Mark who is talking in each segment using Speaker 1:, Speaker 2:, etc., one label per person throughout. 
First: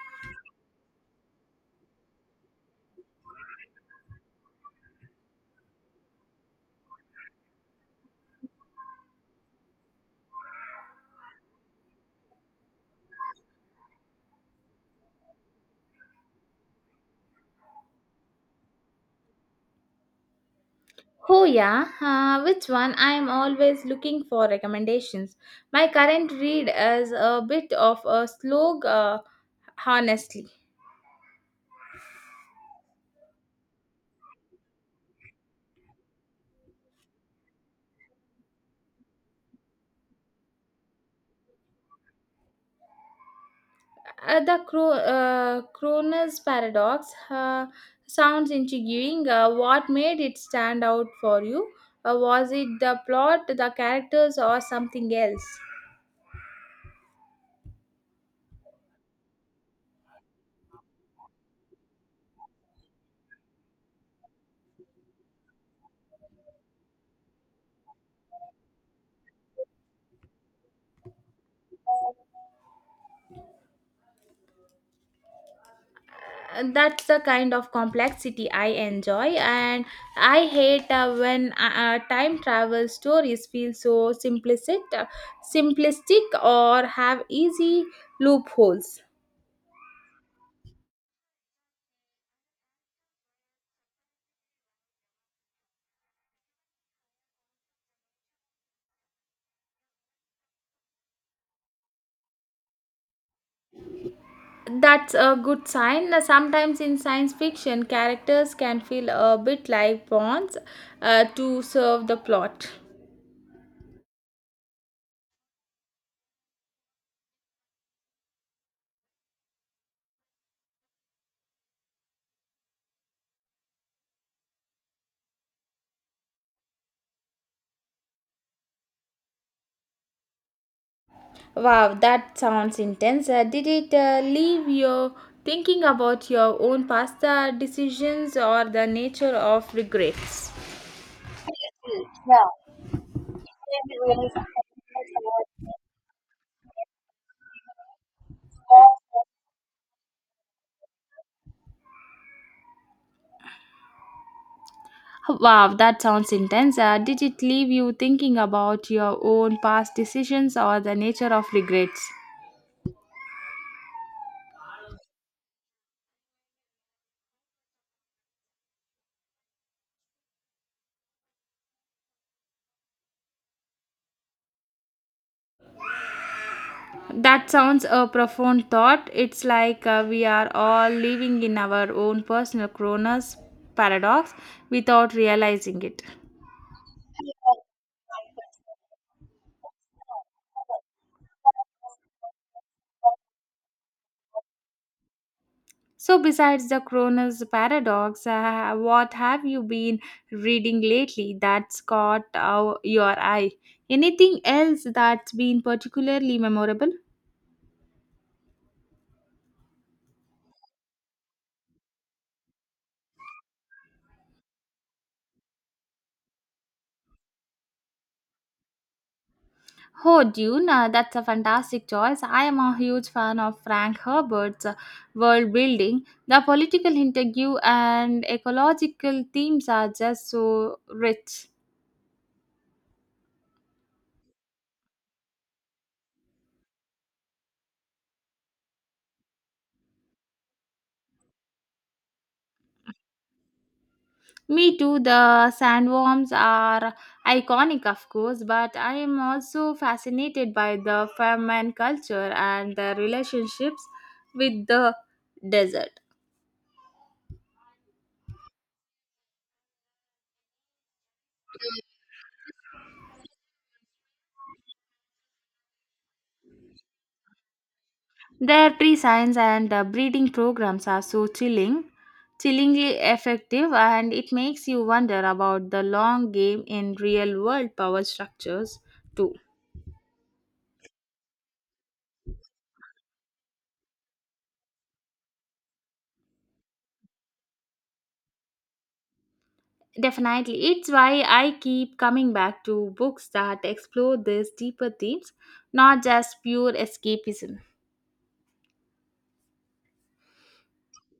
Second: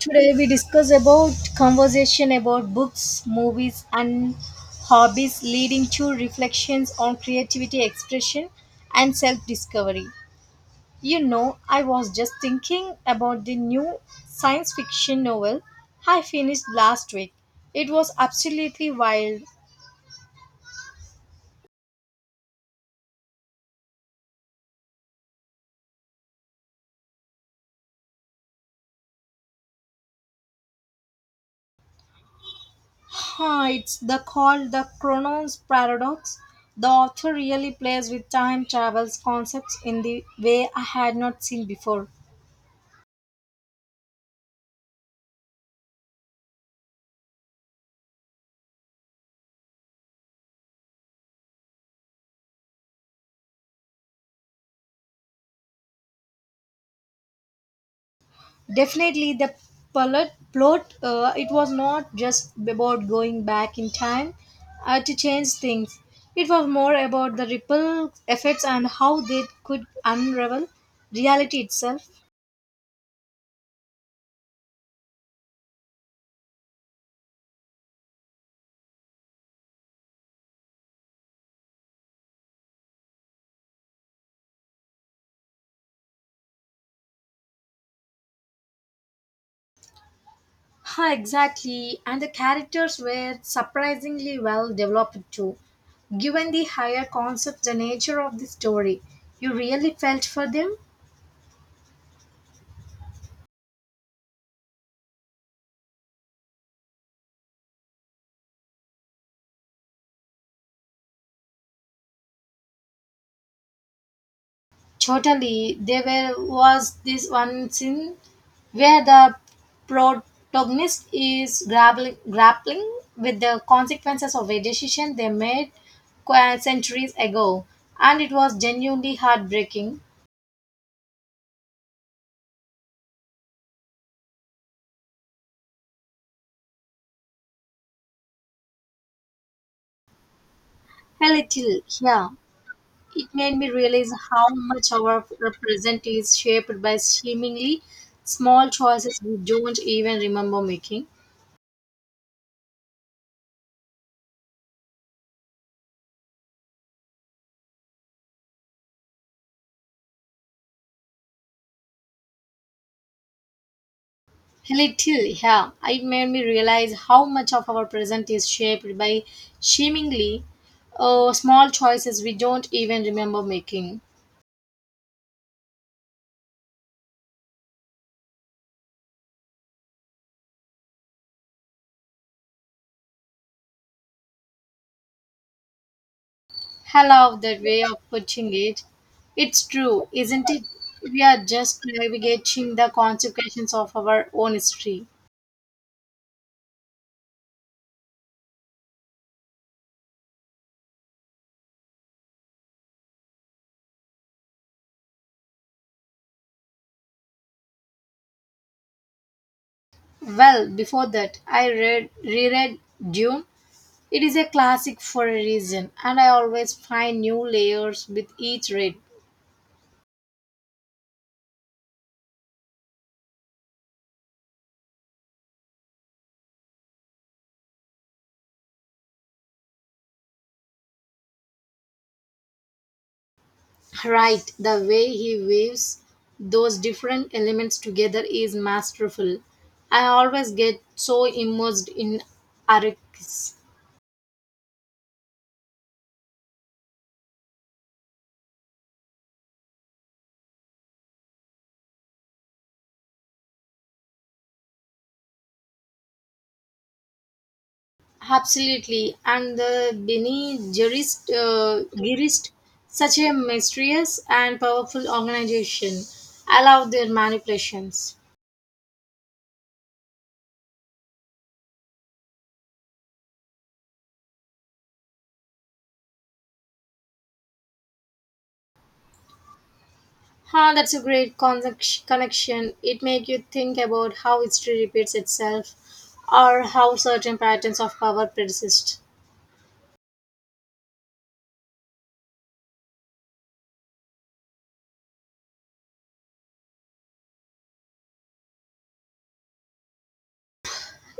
Speaker 1: Today we discuss about conversation about books, movies and hobbies leading to reflections on creativity, expression and self-discovery. You know, I was just thinking about the new science fiction novel I finished last week. It was absolutely wild.
Speaker 2: Oh, yeah. Which one? I am always looking for recommendations. My current read is a bit of a slog, honestly.
Speaker 1: Huh, it's the called the Chronos Paradox. The author really plays with time travels concepts in the way I had not seen before.
Speaker 2: Kroner's Paradox sounds intriguing. What made it stand out for you? Was it the plot, the characters, or something else?
Speaker 1: Definitely, the plot. It was not just about going back in time to change things. It was more about the ripple effects and how they could unravel reality itself.
Speaker 2: And that's the kind of complexity I enjoy, and I hate when time travel stories feel so simplistic, simplistic or have easy loopholes.
Speaker 1: Ha, exactly, and the characters were surprisingly well developed too. Given the higher concept, the nature of the story, you really felt for them.
Speaker 2: That's a good sign. Sometimes in science fiction, characters can feel a bit like pawns to serve the plot.
Speaker 1: Totally, was this one scene where the protagonist is grappling with the consequences of a decision they made centuries ago, and it was genuinely heartbreaking.
Speaker 2: Wow, that sounds intense. Did it leave you thinking about your own past decisions or the nature of regrets?
Speaker 1: A little, yeah. It made me realize how much our present is shaped by seemingly small choices we don't even remember making.
Speaker 2: Wow, that sounds intense. Did it leave you thinking about your own past decisions or the nature of regrets?
Speaker 1: A little, yeah. It made me realize how much of our present is shaped by seemingly small choices we don't even remember making.
Speaker 2: That sounds a profound thought. It's like we are all living in our own personal Cronus paradox without realizing it.
Speaker 1: I love that way of putting it. It's true, isn't it? We are just navigating the consequences of our own history.
Speaker 2: So, besides the Kronos paradox, what have you been reading lately that's caught your eye? Anything else that's been particularly memorable?
Speaker 1: Well, before that, I read reread Dune. It is a classic for a reason, and I always find new layers with each read.
Speaker 2: Oh, Dune, that's a fantastic choice. I am a huge fan of Frank Herbert's world building. The political interview and ecological themes are just so rich.
Speaker 1: Right, the way he weaves those different elements together is masterful. I always get so immersed in Arrakis.
Speaker 2: Me too, the sandworms are iconic, of course, but I am also fascinated by the farmland culture and their relationships with the desert.
Speaker 1: Absolutely, and the Bene Gerist, such a mysterious and powerful organization. I love their manipulations.
Speaker 2: Their tree science and the breeding programs are so chillingly effective, and it makes you wonder about the long game in real world power structures, too.
Speaker 1: Huh, that's a great connection. It makes you think about how history repeats itself or how certain patterns of power persist.
Speaker 2: Definitely. It's why I keep coming back to books that explore these deeper themes, not just pure escapism.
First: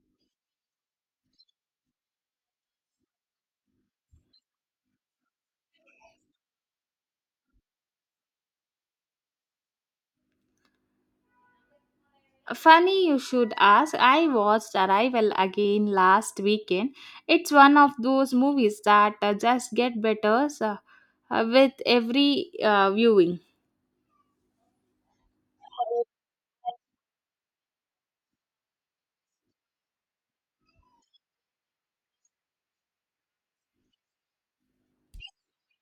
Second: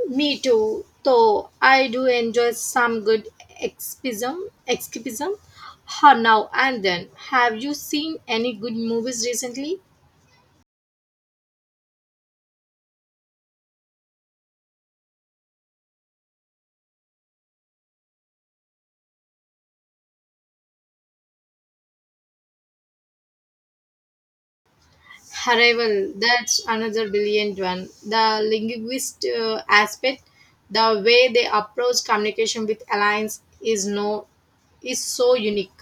Speaker 1: Me too, though I do enjoy some good escapism, escapism or now and then. Have you seen any good movies recently?
Speaker 2: Funny you should ask, I watched Arrival again last weekend. It's one of those movies that just get better with every viewing.
Speaker 1: Arrival, that's another brilliant one. The linguist aspect, the way they approach communication with alliance is no is so unique.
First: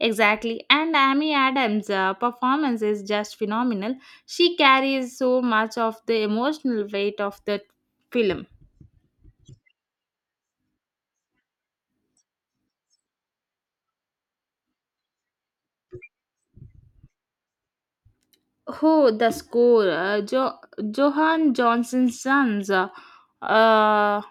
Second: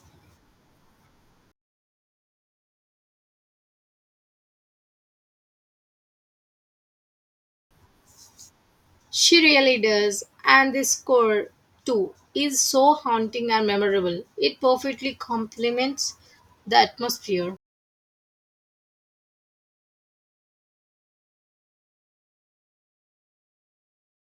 Speaker 2: Exactly. And Amy Adams' performance is just phenomenal. She carries so much of the emotional weight of the film.
Speaker 1: She really does, and the score too is so haunting and memorable. It perfectly complements the atmosphere.
Speaker 2: Who the score. Johan Johnson's sons. Uh,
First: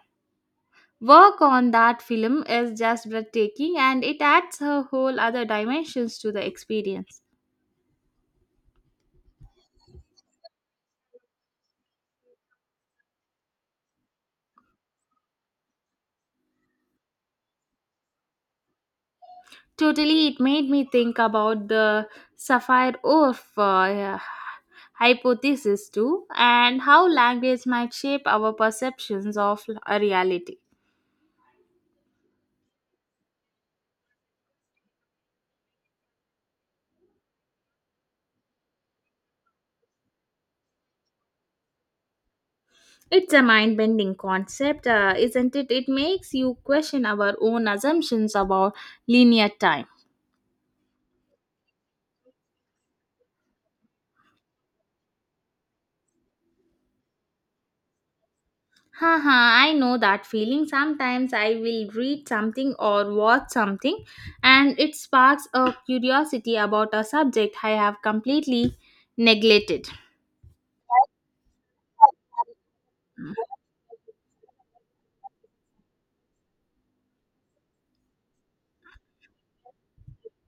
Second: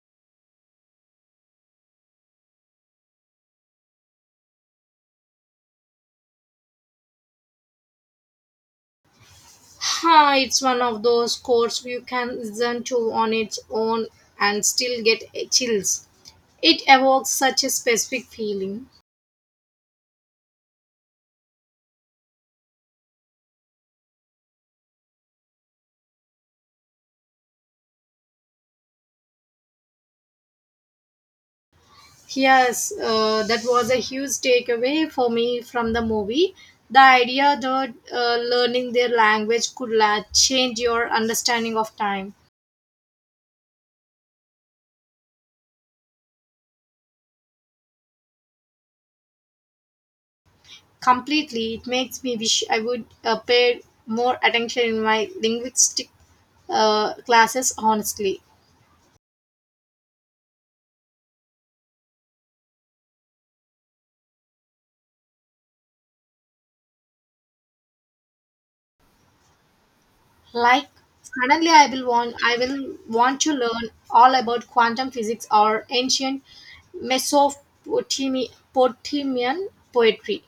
Speaker 2: work on that film is just breathtaking and it adds a whole other dimensions to the experience.
Speaker 1: Huh, it's one of those courses you can listen to on its own and still get chills. It evokes such a specific feeling.
Speaker 2: Totally, it made me think about the sapphire Orf hypothesis too and how language might shape our perceptions of a reality.
Speaker 1: Yes, that was a huge takeaway for me from the movie. The idea that learning their language could change your understanding of time
Speaker 2: It's a mind bending concept, isn't it? It makes you question our own assumptions about linear time.
Speaker 1: completely. It makes me wish I would pay more attention in my linguistic classes, honestly.
Speaker 2: Haha, I know that feeling. Sometimes I will read something or watch something, and it sparks a curiosity about a subject I have completely neglected.
Speaker 1: Like suddenly I will want to learn all about quantum physics or ancient Mesopotamian poetry.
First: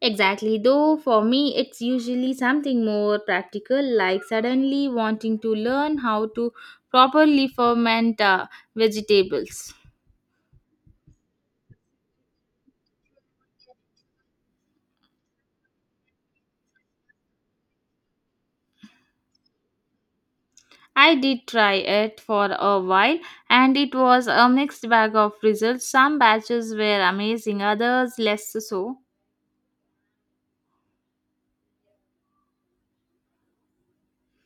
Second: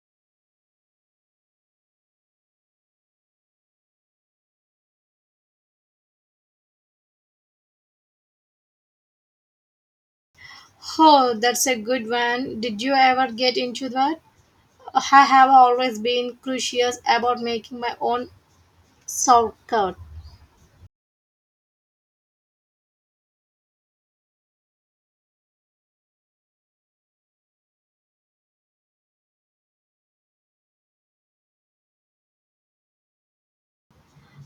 Speaker 2: Exactly, though, for me, it's usually something more practical, like suddenly wanting to learn how to properly ferment vegetables.
Speaker 1: Oh, that's a good one. Did you ever get into that? I have always been curious about making my own sauerkraut.
Speaker 2: I did try it for a while and it was a mixed bag of results. Some batches were amazing, others less so.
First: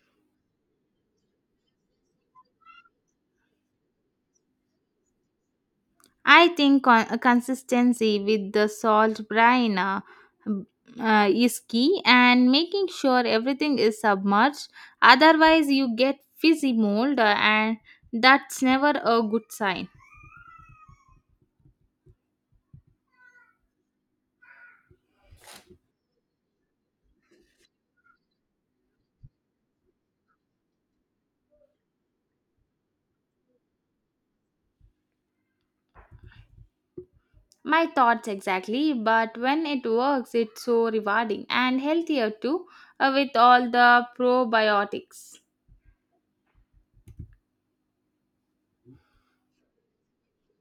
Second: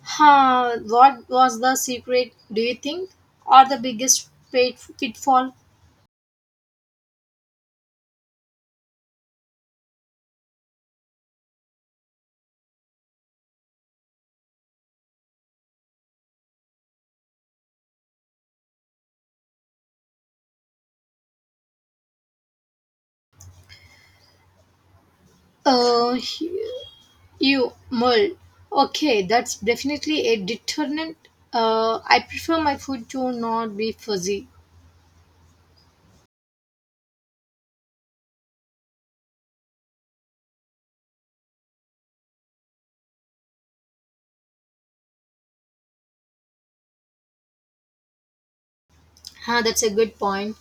Speaker 1: Huh, what was the secret, do you think? Or the biggest pitfall?
Speaker 2: I think consistency with the salt brine is key and making sure everything is submerged. Otherwise, you get fizzy mold and that's never a good sign.
Speaker 1: Uh, You mull. Okay, that's definitely a deterrent. I prefer my food to not be fuzzy.
Speaker 2: My thoughts exactly, but when it works, it's so rewarding and healthier too with all the probiotics.
Speaker 1: Huh, that's a good point.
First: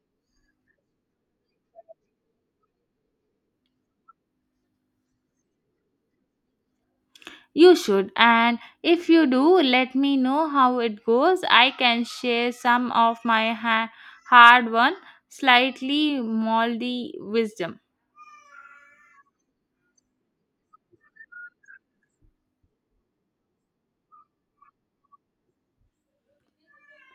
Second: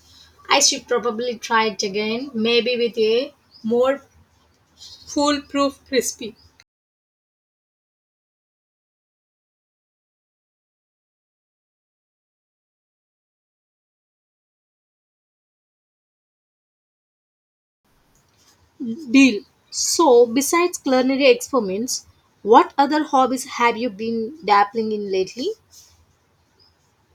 Speaker 1: I should probably try it again, maybe with a more foolproof crispy
Speaker 2: You should, and if you do, let me know how it goes. I can share some of my hard won, slightly moldy wisdom.
Speaker 1: deal. So, besides culinary experiments, what other hobbies have you been dabbling in lately?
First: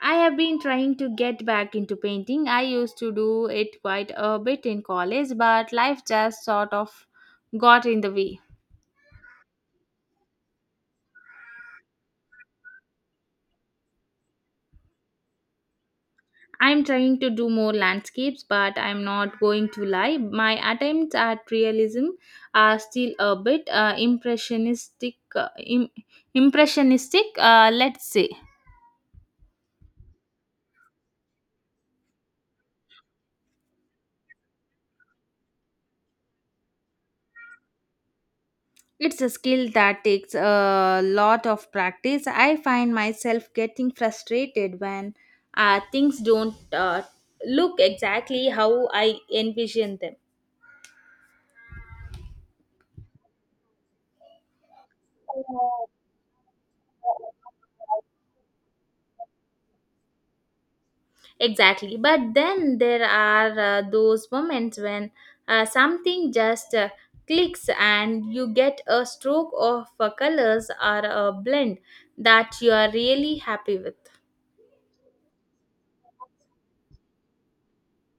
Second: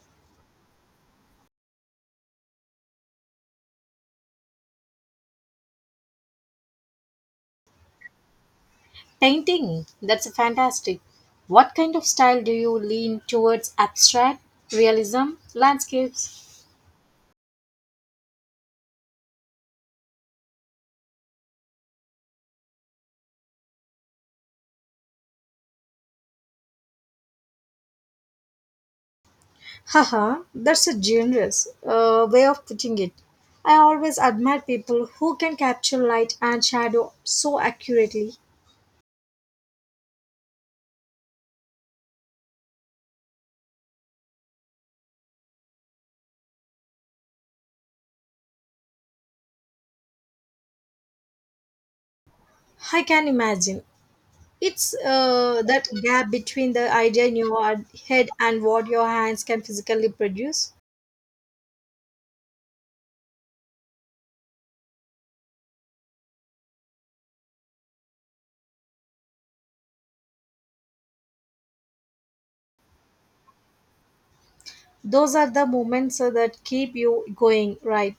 Speaker 2: I have been trying to get back into painting. I used to do it quite a bit in college, but life just sort of got in the way.
Speaker 1: Painting. That's fantastic. What kind of style do you lean towards? Abstract, realism, landscapes?
Speaker 2: I'm trying to do more landscapes, but I'm not going to lie. My attempts at realism are still a bit impressionistic. Impressionistic, let's say.
Speaker 1: Haha, that's a generous way of putting it. I always admire people who can capture light and shadow so accurately.
Speaker 2: It's a skill that takes a lot of practice. I find myself getting frustrated when things don't look exactly how I envision them.
Speaker 1: I can imagine. It's that gap between the idea in your head and what your hands can physically produce.
Speaker 2: Exactly. But then there are those moments when something just clicks and you get a stroke of colors or a blend that you are really happy with.
Speaker 1: Those are the moments that keep you going, right?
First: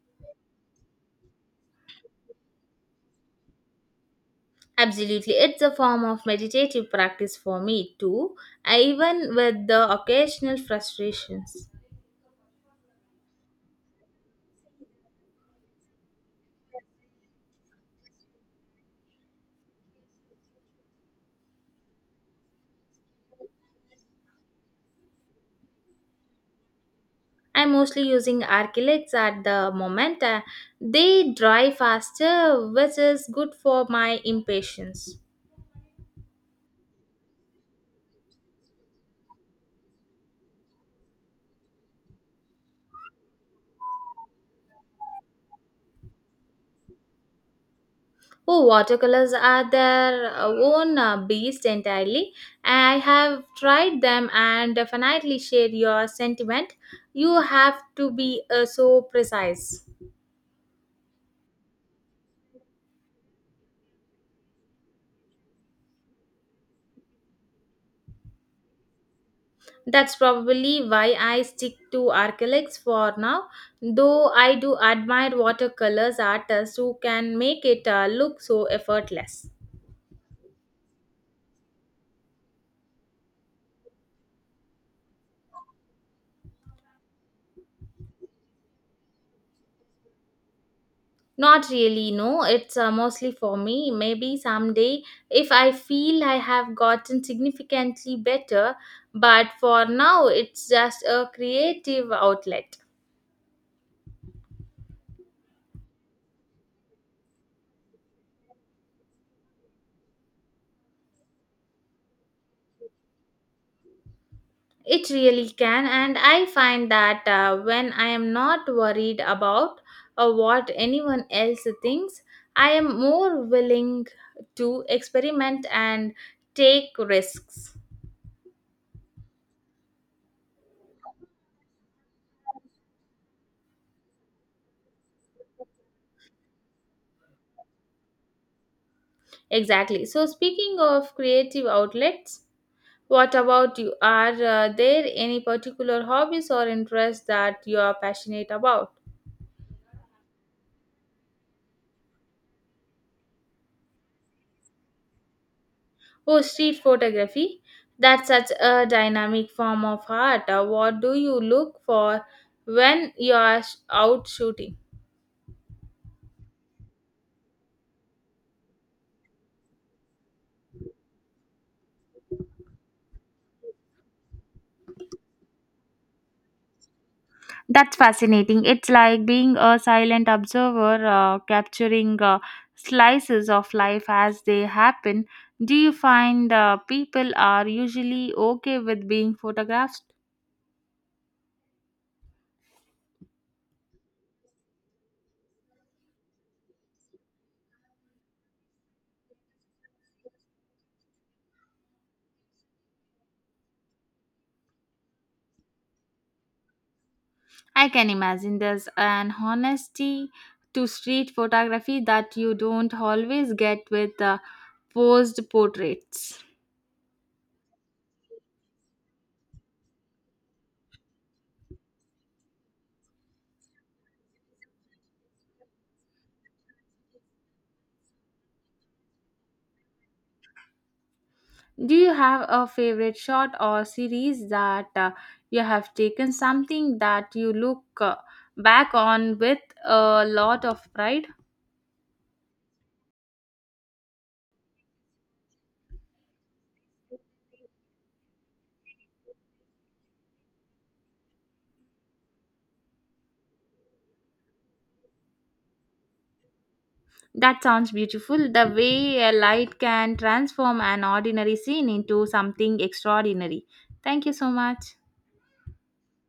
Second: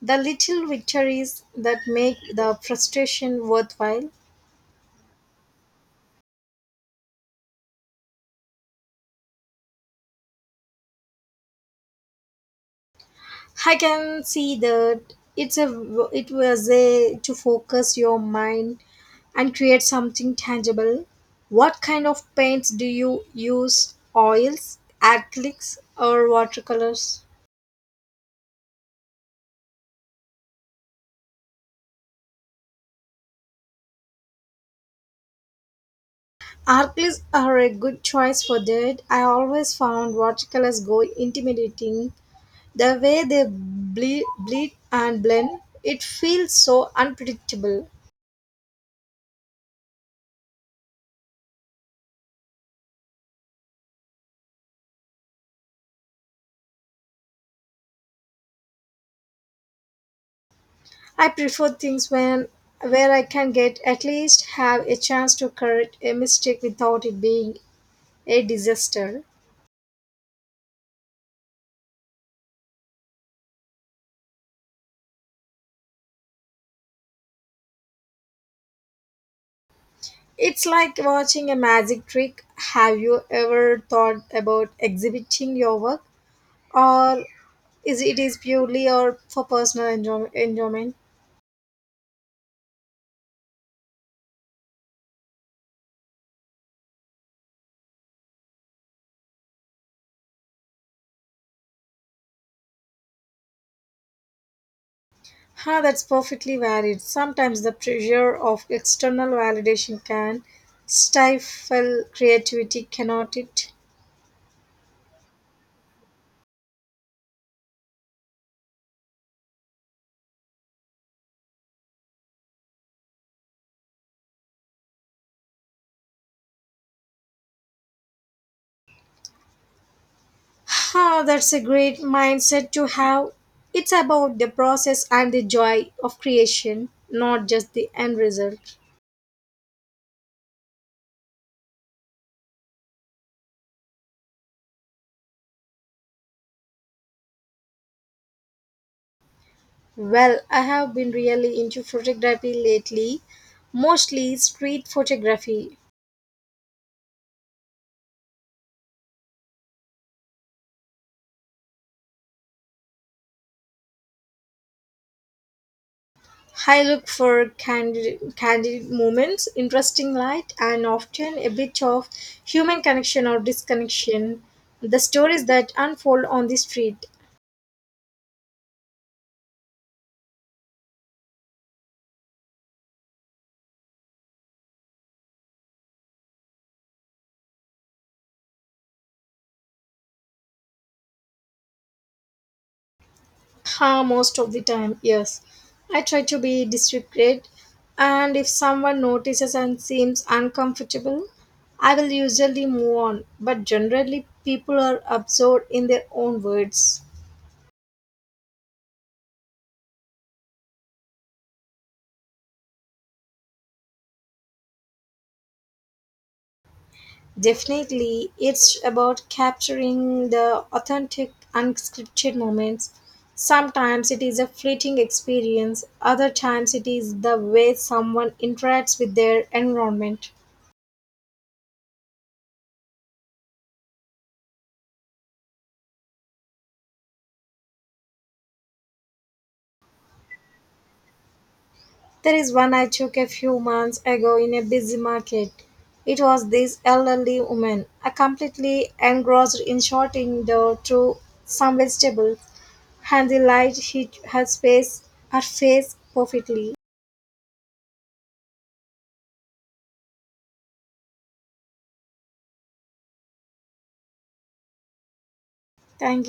Speaker 1: The little victories that make the frustration worthwhile.
Speaker 2: Absolutely. It's a form of meditative practice for me too, even with the occasional frustrations.
Speaker 1: I can see that it's a it was a to focus your mind and create something tangible. What kind of paints do you use? Oils, acrylics, or watercolors?
Speaker 2: I'm mostly using Archilix at the moment. They dry faster, which is good for my impatience.
Speaker 1: Acrylics are a good choice for that. I always found watercolors go intimidating. The way they bleed and blend, it feels so unpredictable.
Speaker 2: Oh, watercolors are their own beast entirely. I have tried them and definitely share your sentiment. You have to be so precise.
Speaker 1: I prefer things when where I can get at least have a chance to correct a mistake without it being a disaster.
Speaker 2: That's probably why I stick to acrylics for now, though I do admire watercolors artists who can make it look so effortless.
Speaker 1: It's like watching a magic trick. Have you ever thought about exhibiting your work or is it is purely or for personal enjoyment?
Speaker 2: Not really, no. It's mostly for me. Maybe someday if I feel I have gotten significantly better, but for now it's just a creative outlet.
Speaker 1: Ha, that's perfectly valid. Sometimes the pressure of external validation can stifle creativity, cannot it?
Speaker 2: It really can, and I find that when I am not worried about what anyone else thinks, I am more willing to experiment and take risks.
Speaker 1: Ah, that's a great mindset to have. It's about the process and the joy of creation, not just the end result.
Speaker 2: Exactly. So, speaking of creative outlets, what about you? Are there any particular hobbies or interests that you are passionate about?
Speaker 1: Well, I have been really into photography lately, mostly street photography.
Speaker 2: Oh, street photography. That's such a dynamic form of art. What do you look for when you are out shooting?
Speaker 1: I look for candid moments, interesting light, and often a bit of human connection or disconnection. The stories that unfold on the street.
Speaker 2: That's fascinating. It's like being a silent observer, capturing slices of life as they happen. Do you find people are usually okay with being photographed?
Speaker 1: Ha, most of the time, yes. I try to be discreet, and if someone notices and seems uncomfortable, I will usually move on. But generally, people are absorbed in their own words.
Speaker 2: I can imagine there's an honesty to street photography that you don't always get with posed portraits.
Speaker 1: Definitely, it's about capturing the authentic, unscripted moments. Sometimes it is a fleeting experience, other times it is the way someone interacts with their environment.
Speaker 2: Do you have a favorite shot or series that you have taken something that you look back on with a lot of pride?
Speaker 1: There is one I took a few months ago in a busy market. It was this elderly woman, a completely engrossed in through some vegetables, and the light hit her face perfectly.
Speaker 2: That sounds beautiful. The way a light can transform an ordinary scene into something extraordinary. Thank you so much.
Speaker 1: Thank you.